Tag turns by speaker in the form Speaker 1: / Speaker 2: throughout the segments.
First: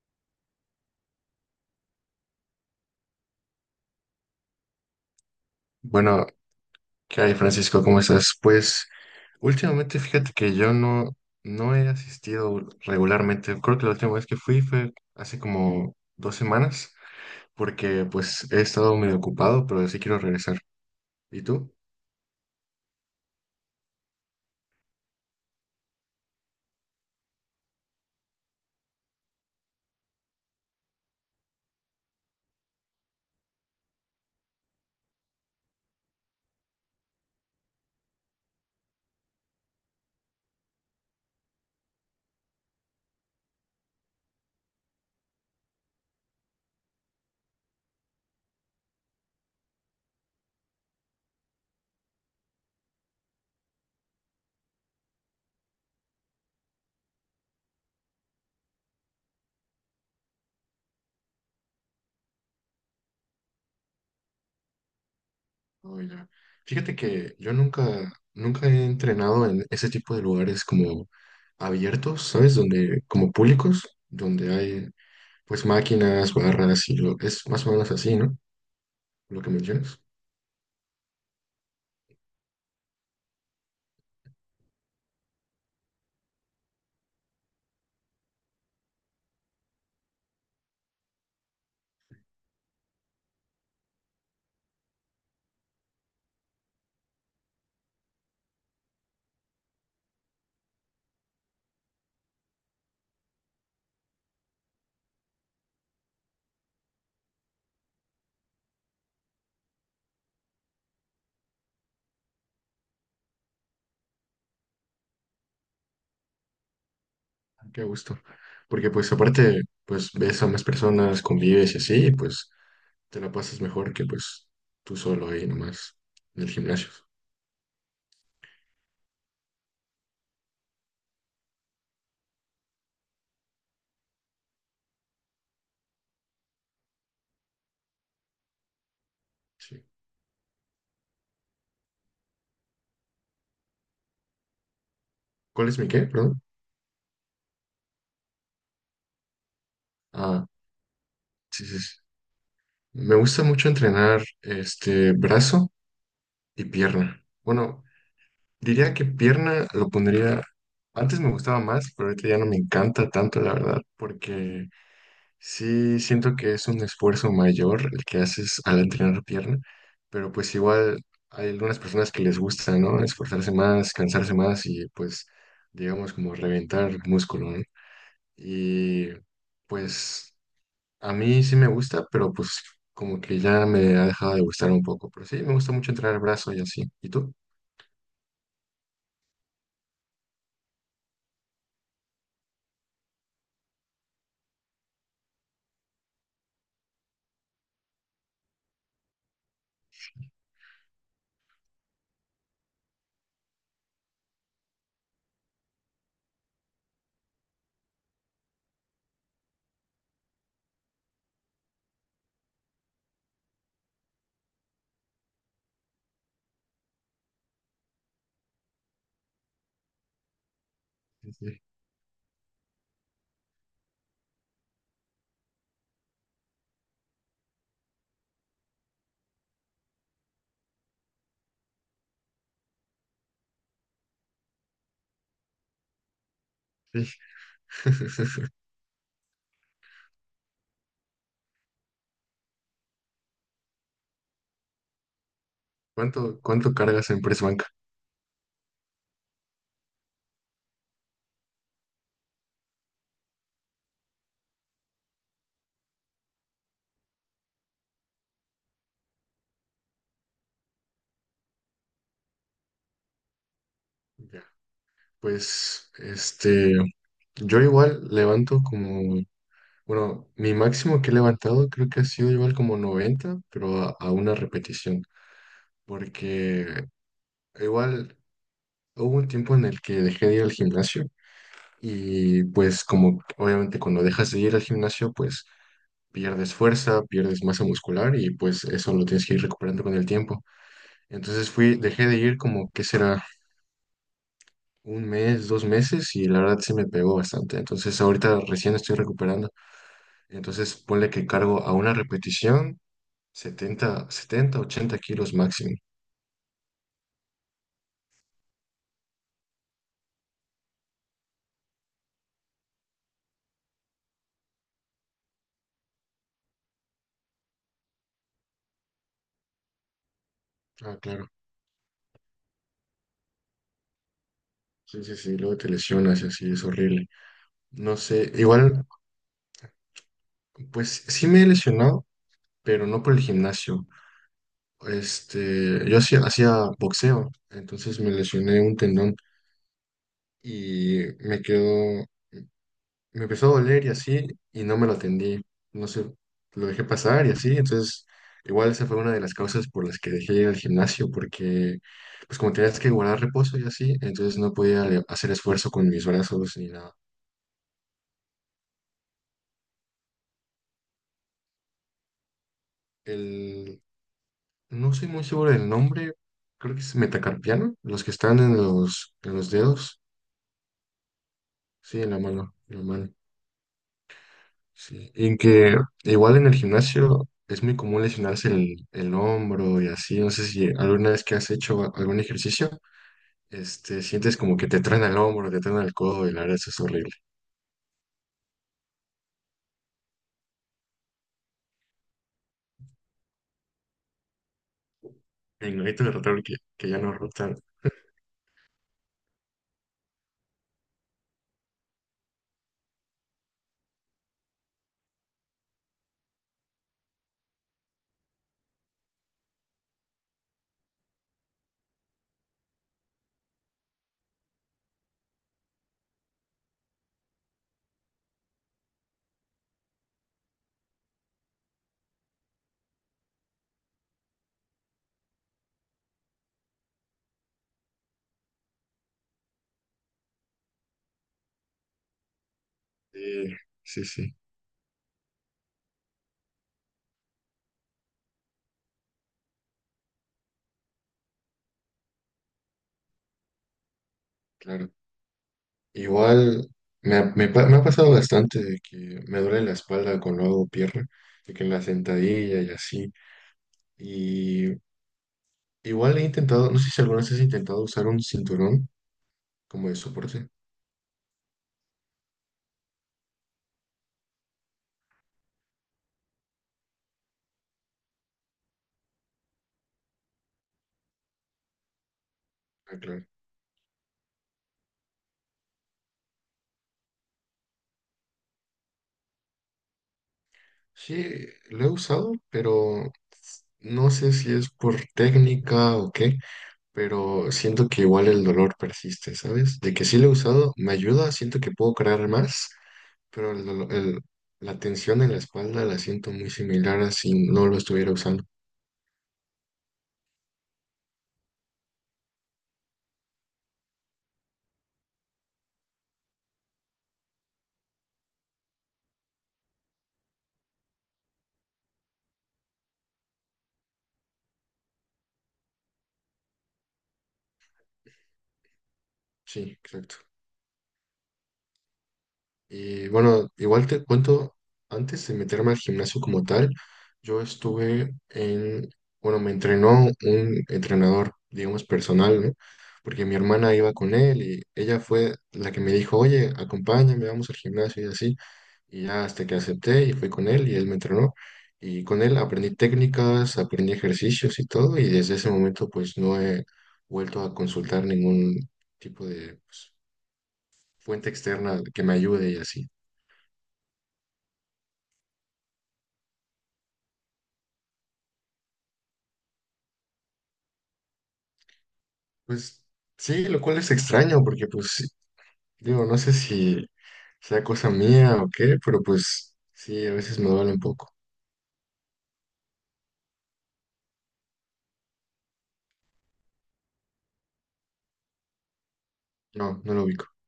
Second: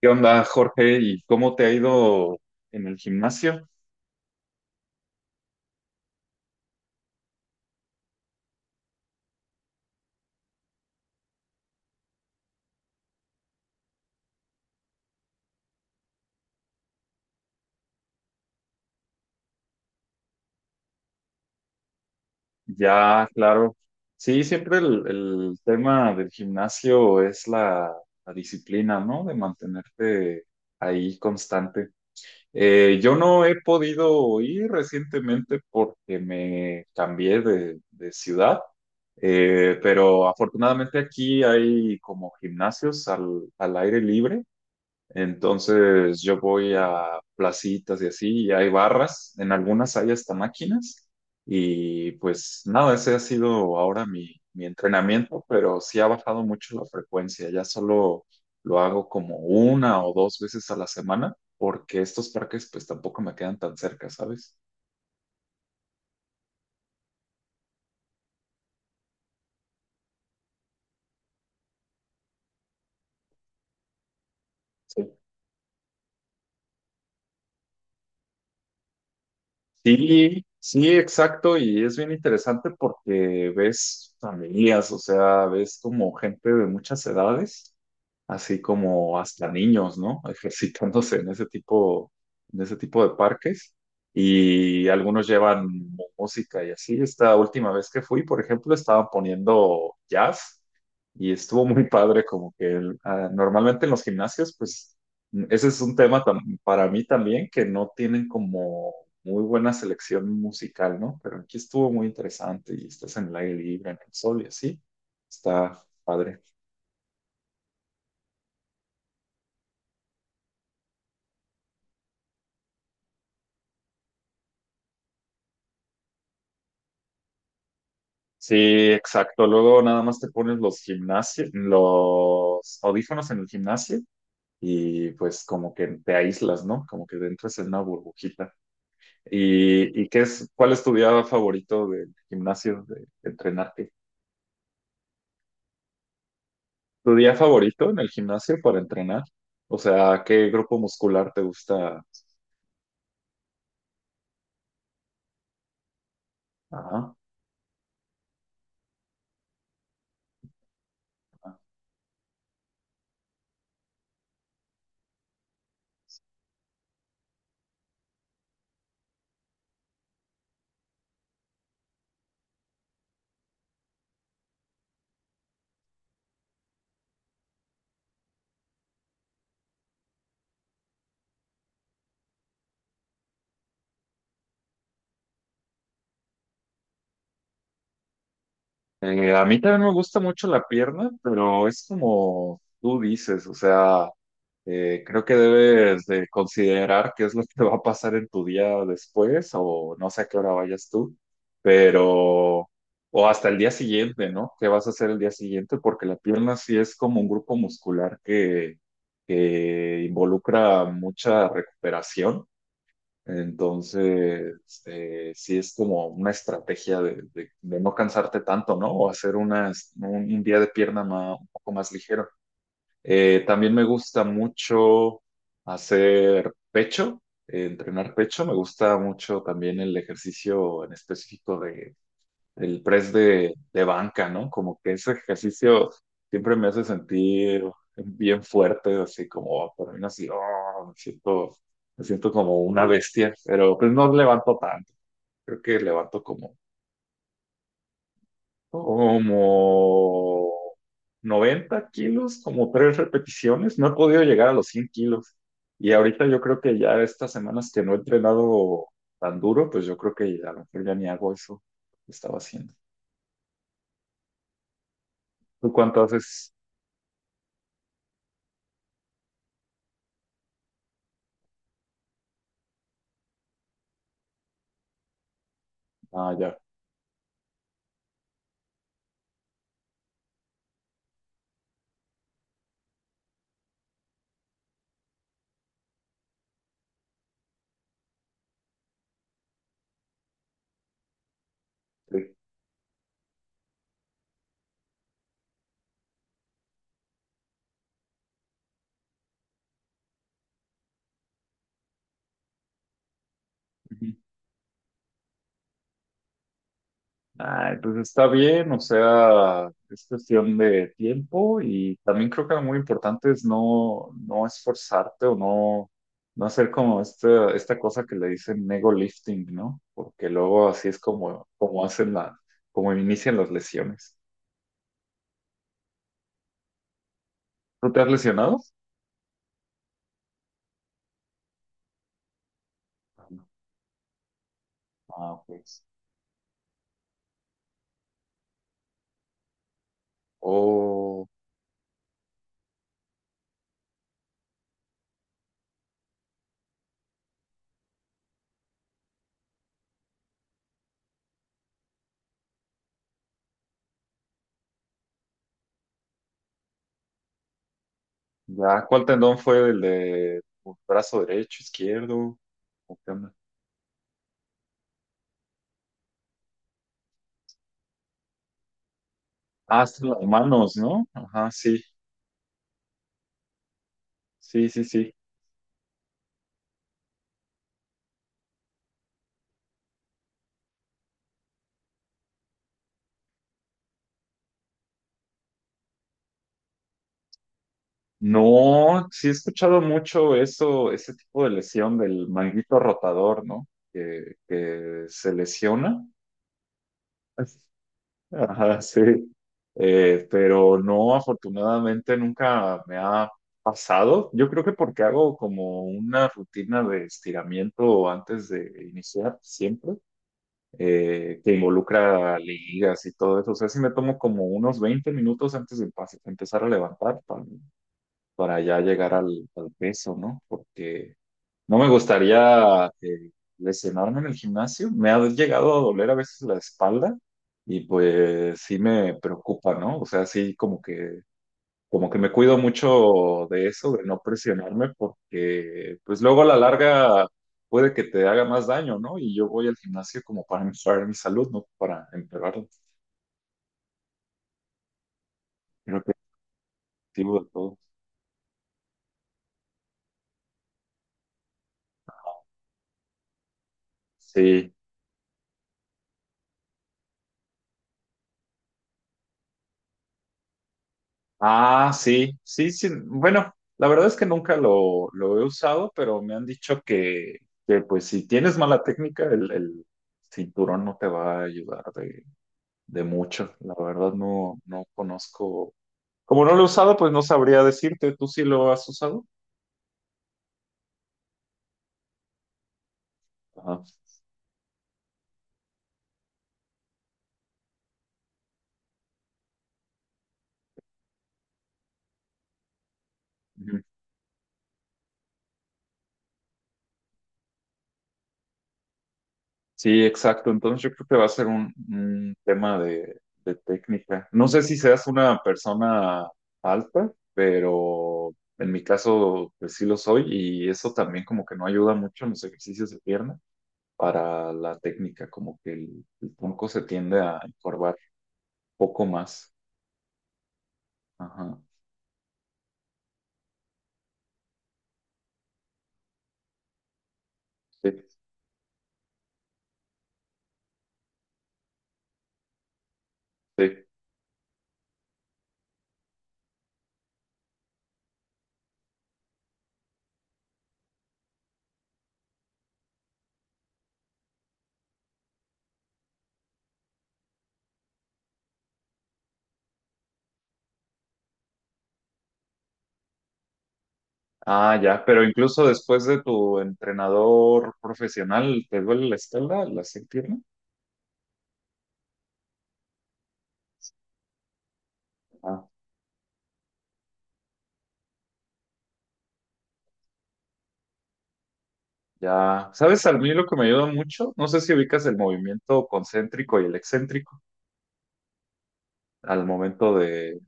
Speaker 1: ¿Qué onda, Jorge? ¿Y cómo te ha ido en el gimnasio?
Speaker 2: Bueno, ¿qué hay, Francisco? ¿Cómo estás? Pues últimamente fíjate que yo no he asistido regularmente. Creo que la última vez que fui fue hace como dos semanas, porque pues he estado medio ocupado, pero sí quiero regresar. ¿Y tú?
Speaker 1: Ya, claro. Sí, siempre el tema del gimnasio es la disciplina, ¿no? De mantenerte ahí constante. Yo no he podido ir recientemente porque me cambié de ciudad, pero afortunadamente aquí hay como gimnasios al aire libre. Entonces yo voy a placitas y así, y hay barras, en algunas hay hasta máquinas, y pues nada, ese ha sido ahora mi entrenamiento, pero sí ha bajado mucho la frecuencia, ya solo lo hago como una o dos veces a la semana, porque estos parques pues tampoco me quedan tan cerca, ¿sabes?
Speaker 2: Oh, ya. Fíjate que yo nunca, nunca he entrenado en ese tipo de lugares como abiertos, ¿sabes? Donde, como públicos, donde hay pues máquinas, barras es más o menos así, ¿no? Lo que mencionas.
Speaker 1: Sí, sí, exacto, y es bien interesante porque ves familias, o sea, ves como gente de muchas edades, así como hasta niños, ¿no? Ejercitándose en ese tipo de parques, y algunos llevan música y así. Esta última vez que fui, por ejemplo, estaban poniendo jazz y estuvo muy padre, como que normalmente en los gimnasios, pues, ese es un tema para mí también, que no tienen como muy buena selección musical, ¿no? Pero aquí estuvo muy interesante y estás en el aire libre, en el sol y así. Está padre.
Speaker 2: Qué gusto. Porque pues aparte, pues ves a más personas, convives y así, y, pues te la pasas mejor que pues tú solo ahí nomás en el gimnasio.
Speaker 1: Sí, exacto. Luego nada más te pones los gimnasio, los audífonos en el gimnasio y pues como que te aíslas, ¿no? Como que entras en una burbujita.
Speaker 2: Sí.
Speaker 1: ¿Y qué es, ¿cuál es tu día favorito del gimnasio, de entrenarte?
Speaker 2: ¿Cuál es mi qué? Perdón.
Speaker 1: ¿Tu día favorito en el gimnasio para entrenar? O sea,
Speaker 2: Ah,
Speaker 1: ¿qué grupo muscular te
Speaker 2: sí, sí, sí.
Speaker 1: gusta?
Speaker 2: Me gusta mucho entrenar este brazo y
Speaker 1: Ajá.
Speaker 2: pierna. Bueno, diría que pierna lo pondría. Antes me gustaba más, pero ahorita ya no me encanta tanto, la verdad, porque sí siento que es un esfuerzo mayor el que haces al entrenar pierna, pero pues igual hay algunas personas que les gusta, ¿no? Esforzarse más, cansarse más y pues, digamos, como reventar músculo, ¿no? Y pues a mí sí me gusta, pero pues como que ya me ha dejado de gustar un poco, pero sí, me gusta mucho entrenar brazo y así. ¿Y tú?
Speaker 1: A mí también me gusta mucho la pierna, pero es como tú dices, o sea, creo que debes de considerar qué es lo que va a pasar en tu día después, o no sé a qué hora vayas tú, pero o hasta el día siguiente, ¿no? ¿Qué vas a hacer el día siguiente? Porque la pierna sí es como un grupo muscular que involucra mucha recuperación. Entonces, sí es como una estrategia de, de no cansarte tanto, ¿no? O hacer unas, un día de pierna
Speaker 2: Sí,
Speaker 1: un
Speaker 2: sí.
Speaker 1: poco más ligero. También me gusta mucho hacer pecho, entrenar pecho. Me gusta mucho también el ejercicio en específico el press de banca, ¿no? Como que ese ejercicio siempre me hace sentir bien
Speaker 2: sí.
Speaker 1: fuerte, así como, por mí así, oh, me siento como una bestia, pero pues no levanto tanto, creo que levanto
Speaker 2: ¿Cuánto,
Speaker 1: como,
Speaker 2: cuánto cargas en press banca?
Speaker 1: como 90 kilos, como tres repeticiones, no he podido llegar a los 100 kilos. Y ahorita yo creo que ya estas semanas que no he entrenado tan duro, pues yo creo que a lo mejor ya ni hago eso que estaba haciendo.
Speaker 2: Ya.
Speaker 1: ¿Tú
Speaker 2: Pues,
Speaker 1: cuánto haces?
Speaker 2: este, yo igual levanto como, bueno, mi máximo que he levantado creo que ha sido igual como 90 pero a una repetición,
Speaker 1: Ah,
Speaker 2: porque igual hubo un tiempo en el que dejé de ir al gimnasio y pues como obviamente cuando dejas de ir al gimnasio, pues pierdes fuerza, pierdes masa muscular y pues eso lo tienes que ir recuperando con el tiempo. Entonces fui, dejé de ir como, ¿qué será? Un mes, dos meses y la verdad se me pegó bastante. Entonces ahorita recién estoy recuperando. Entonces ponle que cargo a una repetición 70,
Speaker 1: sí.
Speaker 2: 70, 80 kilos máximo.
Speaker 1: Ah, entonces está bien, o sea, es cuestión de tiempo y también creo que lo muy importante es no, no esforzarte, o no, no hacer como esta cosa que le dicen ego lifting, ¿no? Porque luego así es
Speaker 2: Ah, claro.
Speaker 1: como, como hacen la, como inician las lesiones.
Speaker 2: Sí, sí, sí, luego te lesionas y así es horrible.
Speaker 1: ¿Tú
Speaker 2: No
Speaker 1: te has
Speaker 2: sé,
Speaker 1: lesionado?
Speaker 2: igual, pues sí me he lesionado, pero no por el
Speaker 1: Ah, no.
Speaker 2: gimnasio.
Speaker 1: Ah, pues.
Speaker 2: Este, yo hacía boxeo, entonces me lesioné un tendón y
Speaker 1: O
Speaker 2: me quedó, me empezó a doler y así, y no me lo atendí. No sé, lo dejé pasar y así. Entonces, igual esa fue una de las causas por las que dejé ir al gimnasio, porque, pues como tenías que guardar reposo y así, entonces no podía hacer esfuerzo con mis brazos ni nada.
Speaker 1: ya, ¿cuál tendón fue el de tu brazo derecho, izquierdo? ¿O qué onda?
Speaker 2: El, no soy muy seguro del nombre, creo que es metacarpiano, los que están en los
Speaker 1: Ah,
Speaker 2: dedos.
Speaker 1: son las manos, ¿no? Ajá, sí.
Speaker 2: Sí, en la mano, en la mano.
Speaker 1: Sí, sí,
Speaker 2: Sí,
Speaker 1: sí.
Speaker 2: y en que igual en el gimnasio es muy común lesionarse el hombro y así. No sé si alguna vez que has hecho algún ejercicio, este, sientes como que te traen el hombro, te traen el codo y la verdad eso es horrible.
Speaker 1: No, sí he escuchado mucho eso, ese tipo de lesión del manguito rotador, ¿no? Que se
Speaker 2: Me
Speaker 1: lesiona.
Speaker 2: imagino de rotar que ya no rotan.
Speaker 1: Ajá, sí. Pero no, afortunadamente nunca me ha pasado. Yo creo que porque hago como una rutina de estiramiento antes de iniciar siempre, que involucra ligas y todo eso. O sea, si me tomo como unos 20 minutos antes de empezar a levantar para ya llegar al peso, ¿no? Porque no me gustaría lesionarme en el gimnasio. Me ha llegado a doler a veces la espalda y pues sí me preocupa, ¿no? O sea, sí como que me cuido mucho
Speaker 2: Sí,
Speaker 1: de eso, de
Speaker 2: sí,
Speaker 1: no
Speaker 2: sí,
Speaker 1: presionarme, porque pues luego a la larga puede que te haga más daño, ¿no? Y yo voy al gimnasio como para mejorar mi salud, no para empeorarla.
Speaker 2: claro.
Speaker 1: Creo que es
Speaker 2: Igual me,
Speaker 1: el
Speaker 2: ha-
Speaker 1: objetivo
Speaker 2: me,
Speaker 1: de
Speaker 2: pa- me
Speaker 1: todo.
Speaker 2: ha pasado bastante de que me duele la espalda cuando hago pierna, de que en la sentadilla y así.
Speaker 1: Sí.
Speaker 2: Y igual he intentado, no sé si alguna vez has intentado usar un cinturón como de soporte.
Speaker 1: Ah, sí, sí, sí. Bueno, la verdad es que nunca lo, lo he usado, pero me han dicho que, pues si tienes mala técnica, el cinturón no te va a ayudar
Speaker 2: Ah,
Speaker 1: de
Speaker 2: claro.
Speaker 1: mucho. La verdad no, no conozco. Como no lo he usado, pues no sabría decirte. ¿Tú sí lo has usado?
Speaker 2: Sí, lo he usado, pero
Speaker 1: Ajá.
Speaker 2: no sé si es por técnica o qué, pero siento que igual el dolor persiste, ¿sabes? De que sí lo he usado, me ayuda, siento que puedo crear más, pero la tensión en la espalda la siento muy similar a si no lo estuviera usando.
Speaker 1: Sí, exacto. Entonces yo creo que va a ser un tema de técnica. No sé si seas una persona alta, pero en mi caso pues sí lo soy, y eso también como que no ayuda mucho en los ejercicios de pierna para la técnica, como que el tronco se tiende a encorvar un poco más.
Speaker 2: Sí, exacto.
Speaker 1: Ajá.
Speaker 2: Y bueno, igual te cuento, antes de meterme al gimnasio como tal, yo
Speaker 1: Sí,
Speaker 2: estuve en, bueno, me entrenó un entrenador, digamos, personal, ¿no? Porque mi hermana
Speaker 1: sí.
Speaker 2: iba con él y ella fue la que me dijo, oye, acompáñame, vamos al gimnasio y así. Y ya hasta que acepté y fui con él y él me entrenó. Y con él aprendí técnicas, aprendí ejercicios y todo. Y desde ese momento pues no he vuelto a consultar ningún tipo de pues, fuente externa que me ayude y así.
Speaker 1: Ah, ya, pero incluso después de tu entrenador profesional, ¿te duele la espalda, la pierna?
Speaker 2: Pues sí, lo cual es extraño porque pues sí, digo, no sé si sea cosa mía o qué, pero pues sí, a veces me duele un poco.
Speaker 1: Ya, ¿sabes? A mí lo que me ayuda mucho, no sé si ubicas el movimiento concéntrico y el excéntrico al
Speaker 2: No, no
Speaker 1: momento
Speaker 2: lo ubico.
Speaker 1: de,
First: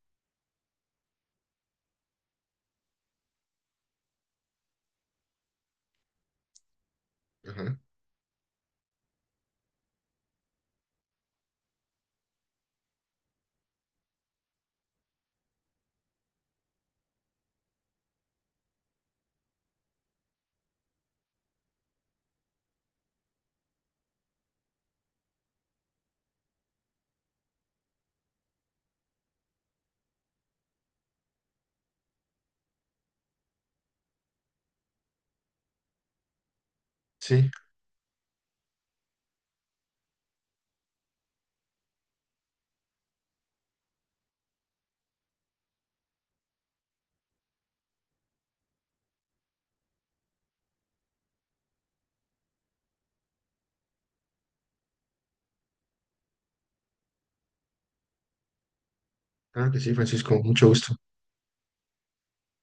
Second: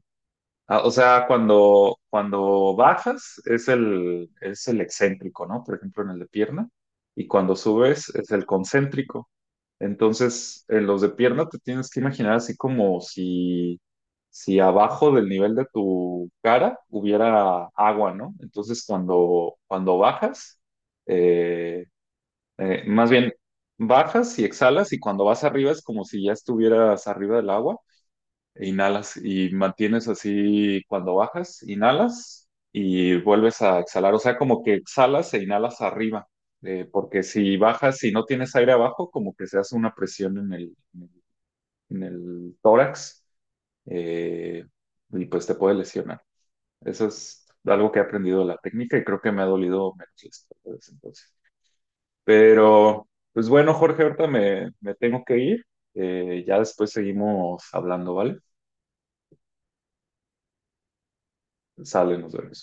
Speaker 1: ah, o sea, cuando, cuando bajas es el excéntrico, ¿no? Por ejemplo, en el de pierna, y cuando
Speaker 2: Ajá.
Speaker 1: subes es el concéntrico. Entonces, en los de pierna te tienes que imaginar así como si, si abajo del nivel de tu cara hubiera agua, ¿no? Entonces, cuando, cuando bajas, eh, más bien, bajas y exhalas, y cuando vas arriba es como si ya estuvieras arriba del agua, e inhalas y mantienes así cuando bajas, inhalas y vuelves a exhalar, o sea, como que exhalas e inhalas arriba, porque
Speaker 2: Sí,
Speaker 1: si bajas y no tienes aire abajo, como que se hace una presión en el tórax eh, y pues te puede lesionar. Eso es algo que he aprendido de la técnica y creo que me ha dolido menos las espalda desde entonces. Pero, pues bueno, Jorge, ahorita me, me tengo que ir. Ya después seguimos hablando, ¿vale?
Speaker 2: claro que sí, Francisco, mucho gusto.
Speaker 1: Sale, nos vemos.